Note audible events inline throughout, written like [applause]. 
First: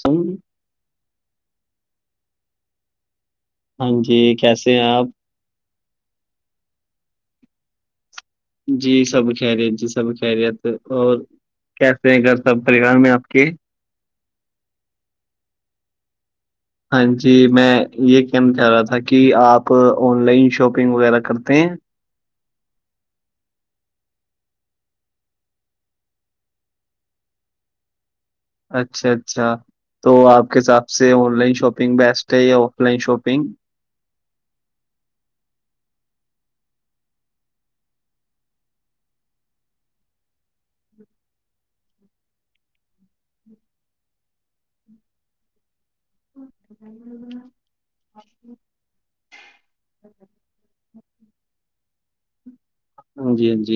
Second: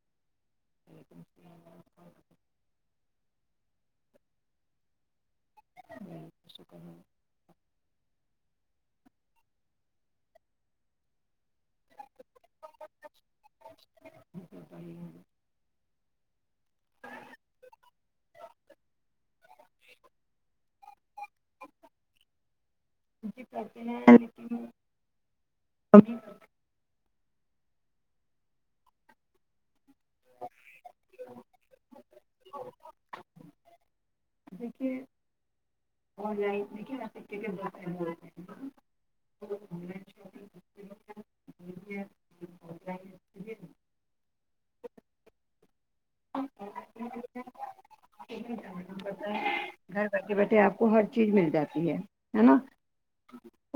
سی جٹیک ہاں جی کیسے ہیں آپ جی کہ جی سب کہرییت جی سب کہرییت اور کیسے ہیں گھر سب پریوار میں آپ کے تو پی ہاں جی میں یہ کہنا چاہ رہا تھا کہ آپ آن لائن شاپنگ وغیرہ کرتے ہیں پر اچھا اچھا تو آپ کے حساب سے آن لائن شاپنگ بیسٹ ہے یا آف لائن شاپنگ جبیک آن لائن فائدے ہیں، [inaudible] بیٹھے بیٹھے آپ کو ہر چیز مل جاتی ہے نا ہ [unintelligible]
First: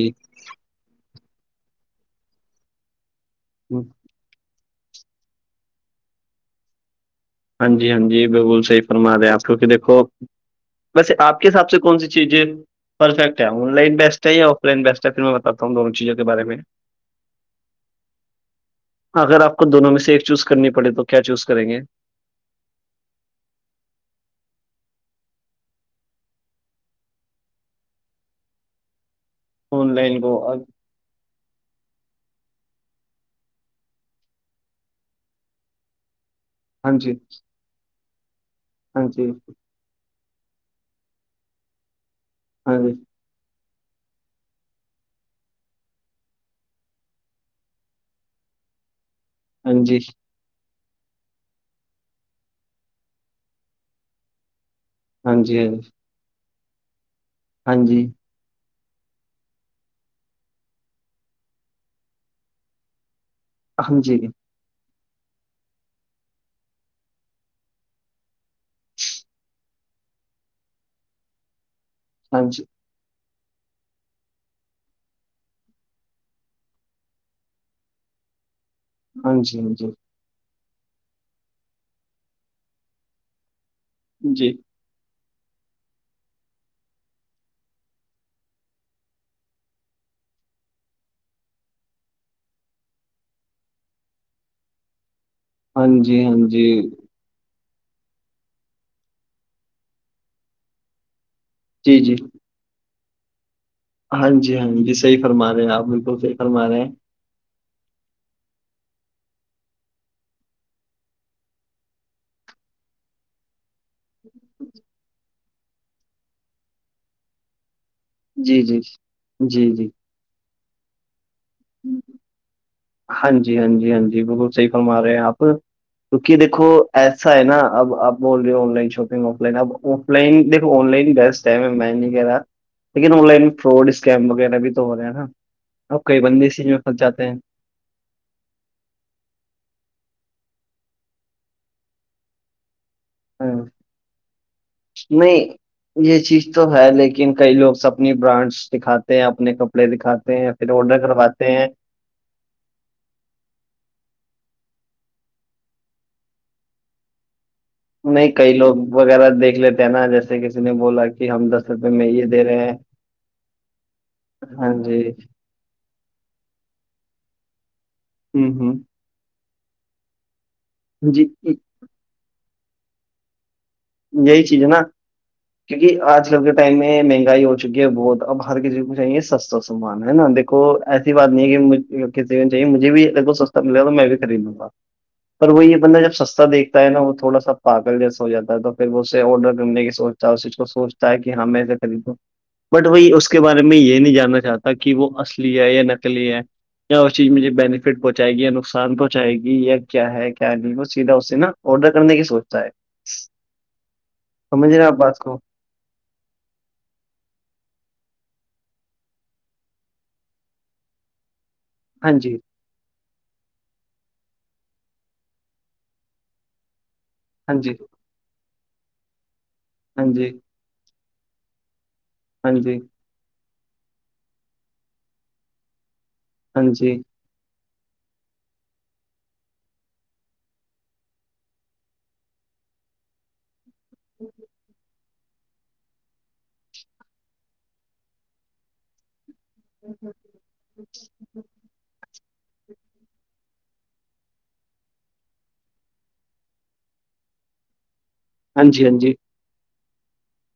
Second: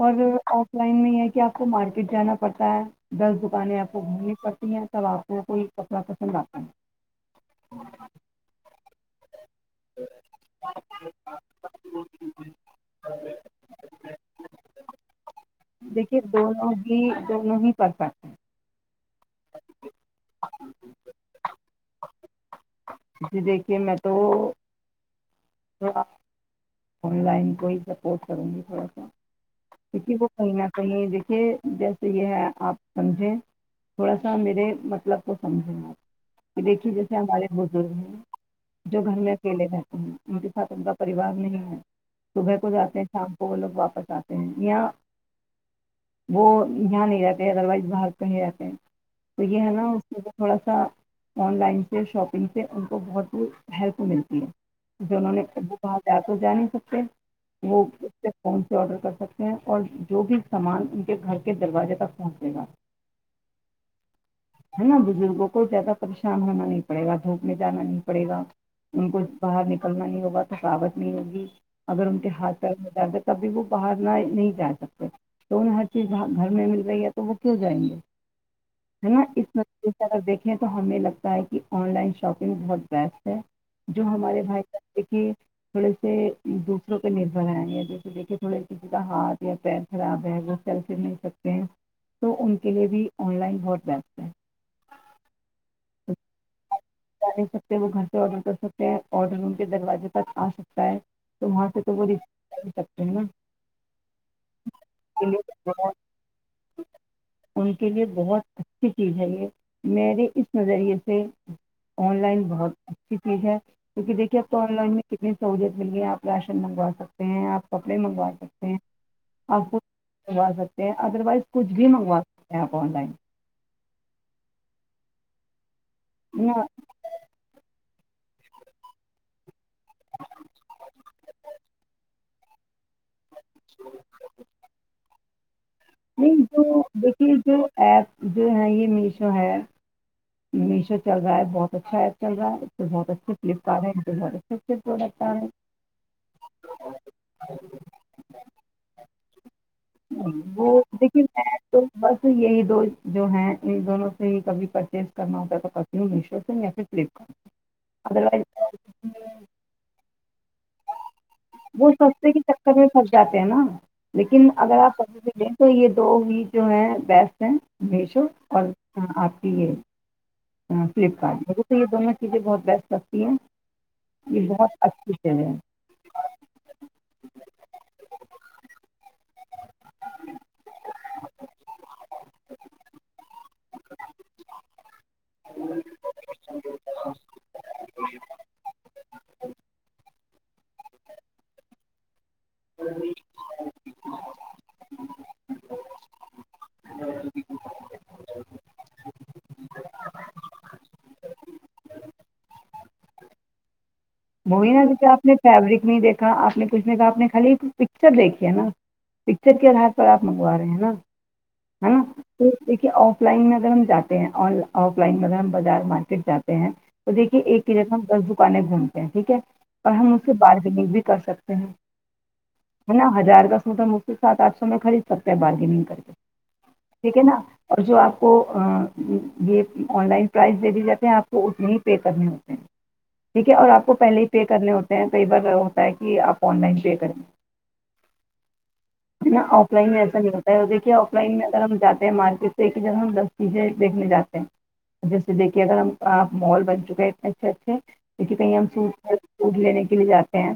اور آف لائن میں یہ کہ آپ کو مارکیٹ جانا پڑتا ہے دس دکانیں آپ کو گھومنی پڑتی تب آپ کو کوئی کپڑا پسند آ کرنا ہاں جی ہاں بالکل صیف فرما رہے آپ کی کہ دیکھو ویسے آپ کے حساب سے کون سی چیزیں پرفیکٹ ہے آن لائن بیسٹ ہے ہی ہو پل بیسٹ ہے پھر میں بتاتا ہوں دونوں چیزوں دیکھیے کے بارے میں دونوں ہی دونوں ہی پرفیکٹ ہیں اگر آپ کو دونوں میں سے ایک چوز کرنی پڑے تو کیا چوز کریں گے جی دیکھیے میں تو تواں لائن کو سپ س گ تھڑا سا آن لائن کو ہاں کہیں دیکھیے جیسے یہ ہے آپ سمجھے تھوڑا سا میرے مطلب کو سمجھنا کہ دیکھیے جی جیسے ہمارے بزرگ ہیں جو ہاں گھر جی میں اکیلے رہتے ہیں ان کے ساتھ ان کا پریوار نہیں ہے صبح کو ہاں جاتے ہیں شام کو وہ لوگ واپس آتے ہیں یہیااں وہ یہاں نہیں رہتے ادروائز باہر پے رہتے ہیں تو یہ ہے نا جی اس تھوڑا سا آن لائن سے شاپنگ سے ان کو بہت ہی ہیلپ ملتی ہے جوہوں ہاں نے جی وہاں جا تو جا نہیں سکتے ہاں وہ جی اس فون سے آڈر کر سکتے ہیں اور جو بھی سامان ان کے گھر کے دروازے تک پہنچے گا الم جی ہے نا بزرگوں کو زیادہ پریشان ہونا نہیں پڑے گا دھوپ میں جانا نہیں پڑے گا ان کو باہر نکلنا نہیں ہوگا تقاوت نہیں ہوگی اگر ان کے ہاں ہاتھ جی پ میں زیادہ کبھی وہ باہر نہ نہیں جا سکتے تو انہیں ہر چیز گھر میں مل گئی ہے تو وہ کیوں جائیں گے ہے نا ہاں اس جی ہاں جی نظریے سے ہاں اگر دیکھیں تو ہمیں لگتا ہے کہ آن لائن شاپنگ بہت بیسٹ ہے جو جی ہمارے جی بھائی کا ایک تھوڑے سے دوسروں پہ نربر آئے یا جیسے دیکھیے تھوڑے کگ کا ہاتھ یا پیر خراب ہے وہ سلف نہیں سکتے ہیں تو ان کے لیے بھی آن لائن بہ بس ہاں جی ہاں جی جا نہیں سکتے وہ گھر سے آرڈر کر سکتے ہیں آرڈر ان کے دروازے پرک آ سکتا ہے تو وہاں سے تو جی ب جی سکتے ہیں نا ہاں جی ہاں جی صحی اس فرما کے رہے لیے ہیں آپ بہت بالکل صحی فرما رہے ہیں ان کے لیے بہت اچھی چیز ہے یہ میرے اس نظریے سے آن لائن بہت اچھی چیز ہے کیونکہ دھیے آپ کو آن لائن میں کتنی سہوولت مل گ ہے آپ راشن منگوا سکتے ہیں آپ کپڑے منگوا جی سکتے ہیں جی جی آپ کو جی مگوا سکتے ہیں ادروائز کچھ بھی منگوا سکتے ہیں آپ لائن ہاں جی ہاں جی ہاں جی بالکل صحی فرما رہے ہیں آپ کیکہ ہے نا؟ دیکھو ایسا ہے نا ابپ بول رہی ہو online shopping offline اب آف لائن دیکو آن لائن گٹ ہے میں نہیں کہہ رہا لیکن آن لائن فراڈ اسکیم وغیرہ بھی تو ہو رہے ہیں نا اب کئی نہیں بندے اسیز میں جو پھنس جاتے دیکھیے ہیں جو ایپ جو ہیں یہ میشو ہے میشو چل رہا ہے بہت اچھا ایپ چل رہا ہے تو بہت اچھے ہاں، فلپکارٹ ہے ان کے گ اسے پ رہتا ہے نہیں یہ چیز تو ہے لیکن کئی لوگ اپنی برانڈس دکھاتے ہیں اپنے کپڑے دکھاتے ہیں پھر آڈر دیکھی کرواتے میں ہیں تو بس یہی دو جو ہے ان دونوں سے ہی کبھی پرچیز کرنا ہوتا ہے تو پتی ہوں میشو سے یا پھر فلپ نہیں کئی لوگ وغیرہ دیکھ لیتے ہیں نا جیسے کسی نے بولا کہ ہم دس روپے وہ میں یہ سستے کے دے رہے چکر ہیں میں جاتے ہیں نا لیکن ہاں اگر آپ جی س تو یہ دو ہیی جو ہیں بیسٹ ہیں میشو ہ اور ہ آپ کی یہ جی فلپکارٹ میںھے یہ دونوں چیزیں بہت بیسٹ لگتی ہیں یہی یہ چیز ہے بہت نا اچھی چیزیں ہیں کیوںکہ آج کل کے ٹائم میں مہنگائی ہو چکی ہے بہت اب باہار کے چیز کو چاہیے سستا سامان ہے نا د کو ایسی بات نہیں ہے کہ کسی کو چاہیے مجھے بھی ب کو سستا ملے گا تو میں بھی خرید لوں گا پر وہ یہ بندہ جب سستا دھتا ہے نا وہ تھوڑا س پال جیسا ہو جاتا ہے ے آڈر کرنے کی سوچتا ہے اسی سوچتا ہے کہ ہاں میںے خریدوں بٹ وہی اس کے بارے میں یہ نہیں جاننا چاہتا کہ وہ اصلی ہے یا نکلی ہے کیا اس چیز مجھے بینفٹ پہنچائے گییا نقصان پہنچائے گی یا کیا ہے کیا نہیں وہ سیدھا اس سے نا آرڈر کرنے کی سوچتا ہے وہی سمجھ رہے نا ہیں جیسے بات آپ نے کو فیبرک نہیں دیکھا آپ نے کچھ نہیں کہا آپ نے خالی پکچر دیکھی ہے نا پکچر کے آدھار پر آپ منگوا رہے ہیں نا نا ہاں جی دیکے آف لائن میں اگر ہم جاتے ہیں آف لائن میں اگر ہم بازار مارکیٹ جاتے ہیں تو دیکھیے ہاں ایک کی جی جگہ ہم دس دکانیں گھومتے ہیں ٹھیک ہے اور ہاں ہم اس کے جی بارگننگ بھی کر سکتے ہیں ہاں جی نا ہزار کا سوٹ م اس سے سات آٹھ سو میں خرید سکتے ہیں بارگیننگ کر کے ہاں جی ٹھیک ہے نا اور جو آپ کو یہ آن لائن پرائز دے دیے جاتی ہیں آپ کو ات میں ہی پے کرنے ہوتے ہیں ٹھیک ہے اور آپ کو پہلے ہی پے کرنے ہوتے ہیں کئی بار ہوتا ہے کہ آپ آن لائن پے کریں گے ن آف لائن میں ایسا نہیں ہوتا ہے وہ دیکھیے آف لائن میں اگر ہم جاتے ہیں مارکیٹ ایک جگہ ہم دس چیزیں دیکھنے جاتے ہیں جیسے دیکھیے اگر ہمپ مال بن چکے ہیں اتنے اچھے اچھے کیکہ کہیں ہاں ہم جی ہاں جی فٹ لینے کے لیے جاتے ہیں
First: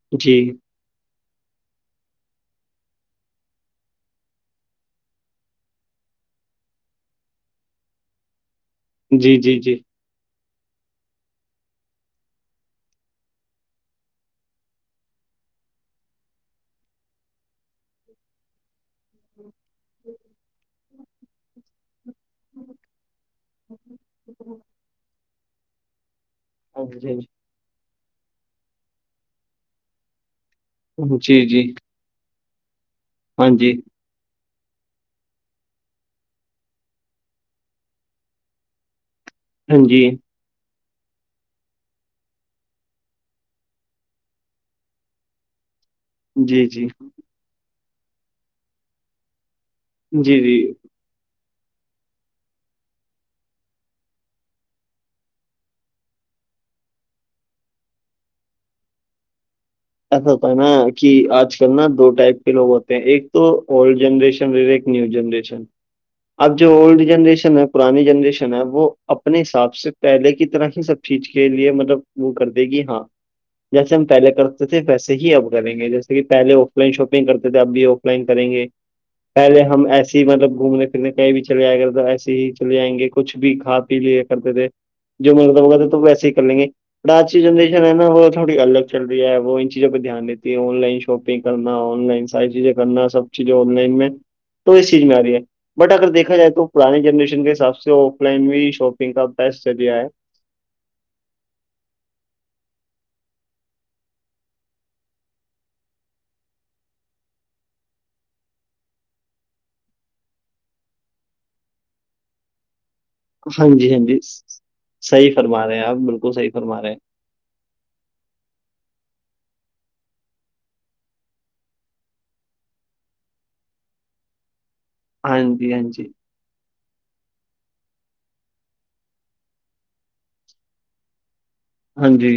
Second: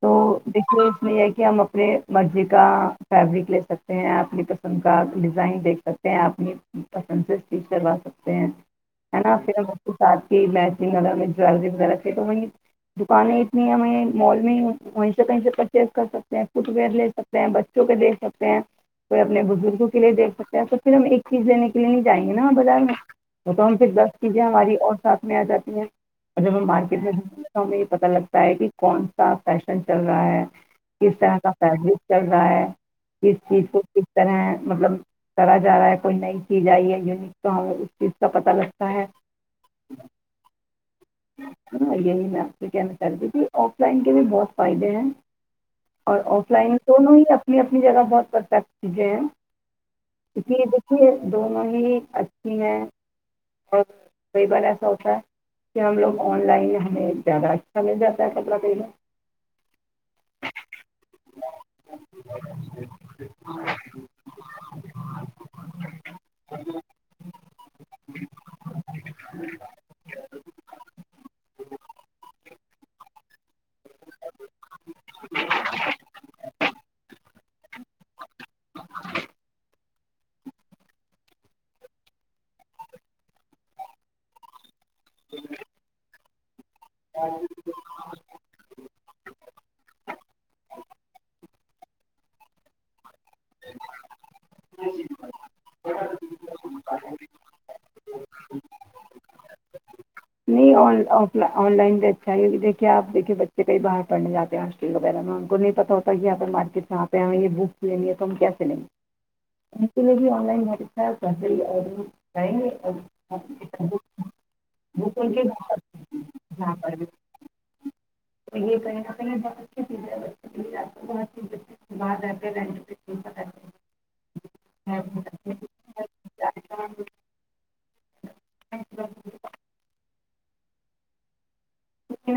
تو جی دیکھیے اس میں یہ کہ ہم اپنے مرضی کا فیبرک لے سکتے ہیں اپنی پسند کا ڈیزائن دیکھ سکتے ہیں اپنی پسند سے ییک کروا سکتے ہیں ہے نا جی پھر جی جی اس کے ساتھ ہی میچ ج جویلری وغیرہ خد دکانیں اتنی ہمیں مال میں وہیں سے کہیں سے پرچیز کر سکتے ہیں فٹ ویئر لے سکتے ستے بچوں کے دیکھ سکتے ہیں کوئی اپنے بزرگوں کے لیے دیکھ سکتا ہے تو پھر ہم ایک چیز لینے کے لیے نہیں جائیں گے نا بازار میں وہ تو ہم پھر دس چیزیں ہماری اور ساتھ میں آ جاتی ہیں اور جب ہم ہاں جی مارکیٹ میں جے ہمیں یہ پتتا لگتا ہے کہ کون سا فیشن چل رہا ہے کس طرح جی کا جی ف چل رہا ہے کس ہاں چیز جی کو کس طرح مطلب کرا جا رہا ہے کوئی نئی چیز آئی ہے یونک تو ہمیں اس چیز کا پت لگتا ہے ہاں جی ہ یہین کیا ن کر دی تھی آف لائن کے بھی بہت فائدے ہیں اور آف جی لائن جی دونوں ہی اپنی اپنی جگہ بہت پرفیکٹ چیزیں جی ہیں جی کی یہ دونوں ہی اچھی ہیں اور کئی بار ایسا ہوتا ہے کہ ہم لوگ آن لائن ہمیں زیادہ اچھا ل جاتا ہے کبرا کلا ایسا ہوتا ہے نا کہ آج کل نا دو ٹائپ کے لوگ ہوتے ہیں ایک تو اولڈ جنریشن نیو جنریشن اب جو اولڈ جنریشن ہے پرانی جنریشن ہے وہ اپنے حساب سے پہلے کی طرح ہی سب چیز کے لیے مطلب وہ کر دے گی ہاں جیسے ہم پہلے کر تھے ویسے ہی اب کریں گے جیسے پہے آف لائن شاپنگ کرتے تھے اب بھی آف لائن کریں گے پہلے ہم ایسے مطلب گھومنے پھرنے کہیں بھی چلے آئے گے تو ایسے ہی چل جئیں گے کچھ بھی کھا پی لیا کرتے تھے جو مطلب ہو تو ویسے ہی کر لیں گے آج کی جنریشن ہے ن نہ وہ تھوڑی الگ چل رہی ہے وہ ان چیزوں پہ دھیان دیتی ہے آن لائن شاپنگ کرنا آن لائن ساری چیزیں کرنا سب چ آن لائن میں تو اس چیز میں آ رہی ہے بٹ اگر دیکھا جائے تو پرانے جنریشن کے حساب سے جو آف لائن میں شاپنگ کا بیسٹ ذریعہ ہے نہیں آف آن لائن بھی اچھا ہی ہوگی دیکے آپ دیکھیے بچے ک کہ باہرڑنے جاتے آ وغیرہ میں ہم کو نہیں پتا ہوتا کہ آپگر مارکٹ یہاں پہ ہم یہ بک لینی ہے تو ہم کیا سے لیں گے م بھیائن پریشا ب ا نہیں ہاں جی ہاں جی صحیح ان کے فرما گھر رہے ہیں آپ بالکل صحی فرما رہے ہیں چھیز ج [unintelligible] ہاں جی ہاں جی اچھا ہاں جی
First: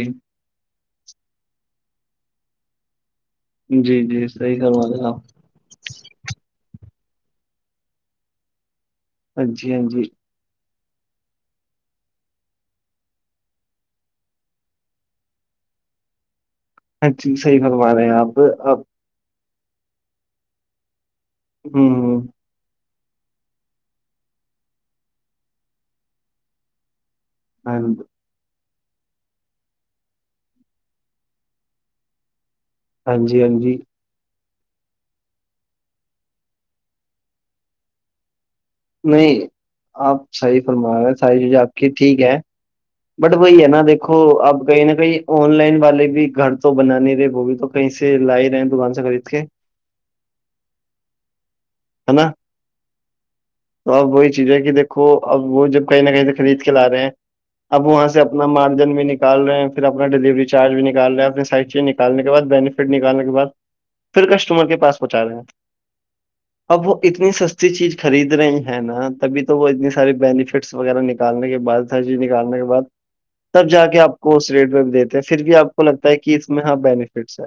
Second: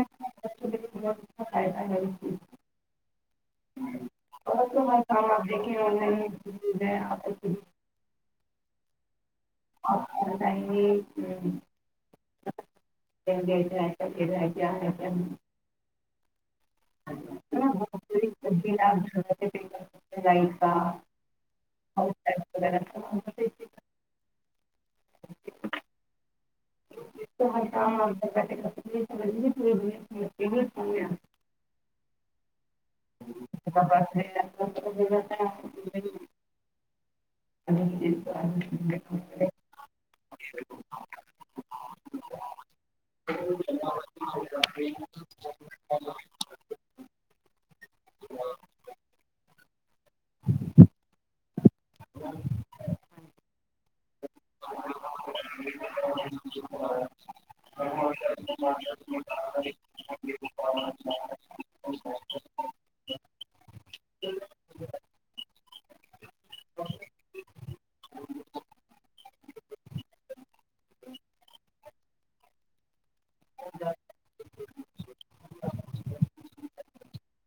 فائدہ ہو جی جی صحیح اور تو کروا رہے ہر ہیں کام آپ دیکھیں آپ ہاں جی ہاں جی [unintelligible] [unintelligible] اچی صحی ہے نا متوا بہت رہے ہیں ساری آپپ تبدیل [unintelligible] ہوں [unintelligible] ہاں [unintelligible] ہاں جی ہاں جی [unintelligible] نہیں [unintelligible] آپ صحیح فرما رہے سائ جو آپ کی ٹھیک ہے بٹ وہی ہے نا دیکو اب کہیں نہ کہیں آن لائن والے بھی گھر تو بنانے تھے وہ بھی تو کہیں سے لا رہے ہیں دکان سے خرید کے ہے نا تو اب وہی چیز ہے کہ دیکھو اب وہ جب کہیں نہ کہیں سے خرید کے لا رہے ہیں اب وہاں سے اپنا مارجن بھی نکال رہے ہیں پھر اپنا ڈیلیوری چارج بھی نکال رہے ہیں اپنے سائڈ چ نکالنے بعد بینیفٹ نکالنے کے بعد پھر کسٹمر کے پاس پہنچا رہے ہیں اب وہ اتنی سستی چیز خرید رہی ہیں نا تبھی تو وہ اتنی ساری بینفٹس وغیرہ نکالنے کے بعد سر جی نکالنے کے بعد تب جا کے آپ کو اس ریٹ میں بھی دیتے ہیں پھر بھی آپ کو لگتا ہے کہ اس میں ہاں بینیفٹ اچا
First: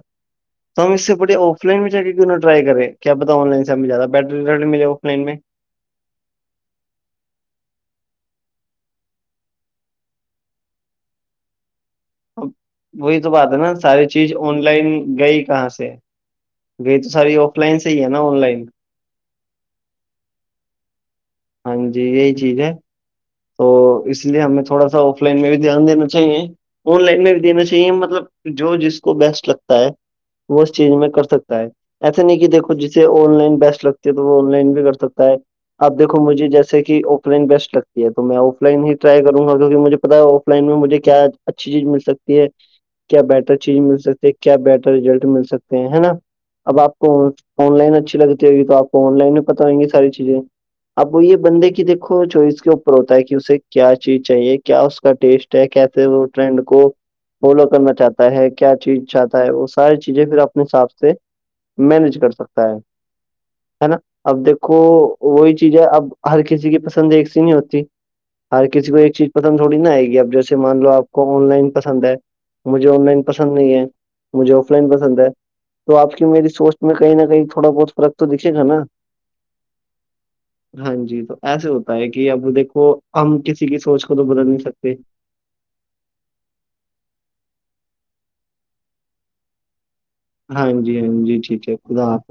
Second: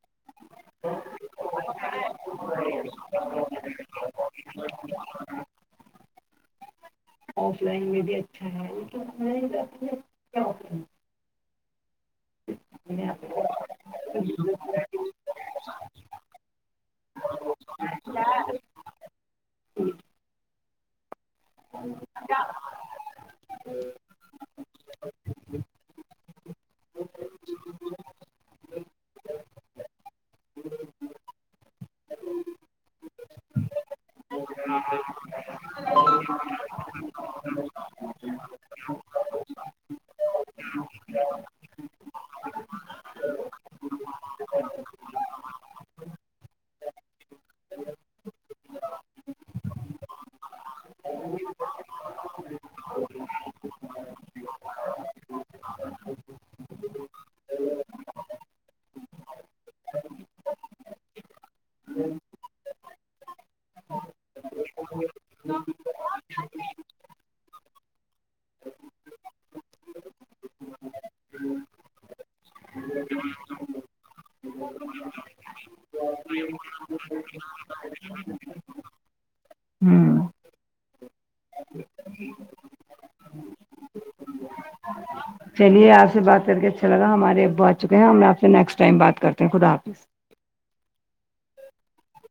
تو ہم اس سے پڑے آف لائن میں ج کے کیوں نہ ٹرائی کریں کیا پتا آن لائن سب مل جا بیٹری وٹری ملےا فن میں آف لائن میں بھی اچھا ہے [unintelligible] اب وہی تو ہوں بات ہے نا ساری چیز آن لائن گئی کہاں سے گئی تو ساری آف لائن سے ہی ہے نا آن لائن ہاں جی یہی چیز ہے ہ تو [unintelligible] اس لیے ہمیں تھوڑا سا آف لائن میں بھی دھیان دینا چاہیے آن لائن میں بھی دینا چاہیے مطلب جو جس کو بیسٹ لگتا ہے وہ اس چیز میں کر سکتا ہے ایسے نہیں کہ دھو جسے آن لائن بیسٹ لگتی ہے تو وہ آن لائن بھی کر سکتا ہے اب دیکو مجھے جیسے کہ اوپنگ بیسٹ لگتا یہ تو میں آف لائن ہی ٹرائی کروں گا کیکہ مجھے پتا ہے آف لائن میں مجھے کیا اچھی چیز مل سکتی ہے کیا بیٹر چیز مل سکتی ہے کیا بیٹر ریزلٹ مل سکتے ہیں ہے نا اب آپ کو آن لائن اچھی لگتی ہوگی تو آپ کو آن لائن میں پت ہویں گی ساری چیزیں اب وہ یہ بندے کی دیکھو چ اس کے ہوتا ہے کہ اسے کیا چیز چاہیے کیا اس کا ٹیسٹ ہے کیسے وہ ٹرینڈ کو فالو کرنا چاہتا ہے کیا چیز چاہتا ہے وہ ساری چیزیں پھر اپنے حساب سے مینج کر سکتا ہے ہے نا اب دیکھو وہی چیزیں اب ہر کسی کی پسند ایک س نہیں ہوتی ہر کسی کو ایک چیز پسند تھوڑی نا آئے گی اب جیسے مان لو آپ کو آن لائن پسند ہے مجھے آن لائن پسند نہیں ہے مجھے آف لائن پسند ہے تو آپ کی میری سوچ [unintelligible] میں کہیں نہ کہیں تھوڑا بہت فرق تو دکھے گا ہوں ہاں جی تو ایسے ہوتا ہے کہ اب دیکھو ہم کسی کی سوچ کو تو بدل نہیں سکتے چلیے آپ سے بات کر کے اچھا لگا ہمارے ابو آ چکے ہیں ہم آپ سے نیکسٹ ٹائم بات کرتے ہیں خدا حافظ ہاں جی ہاں جی ٹھیک ہے خدا آپ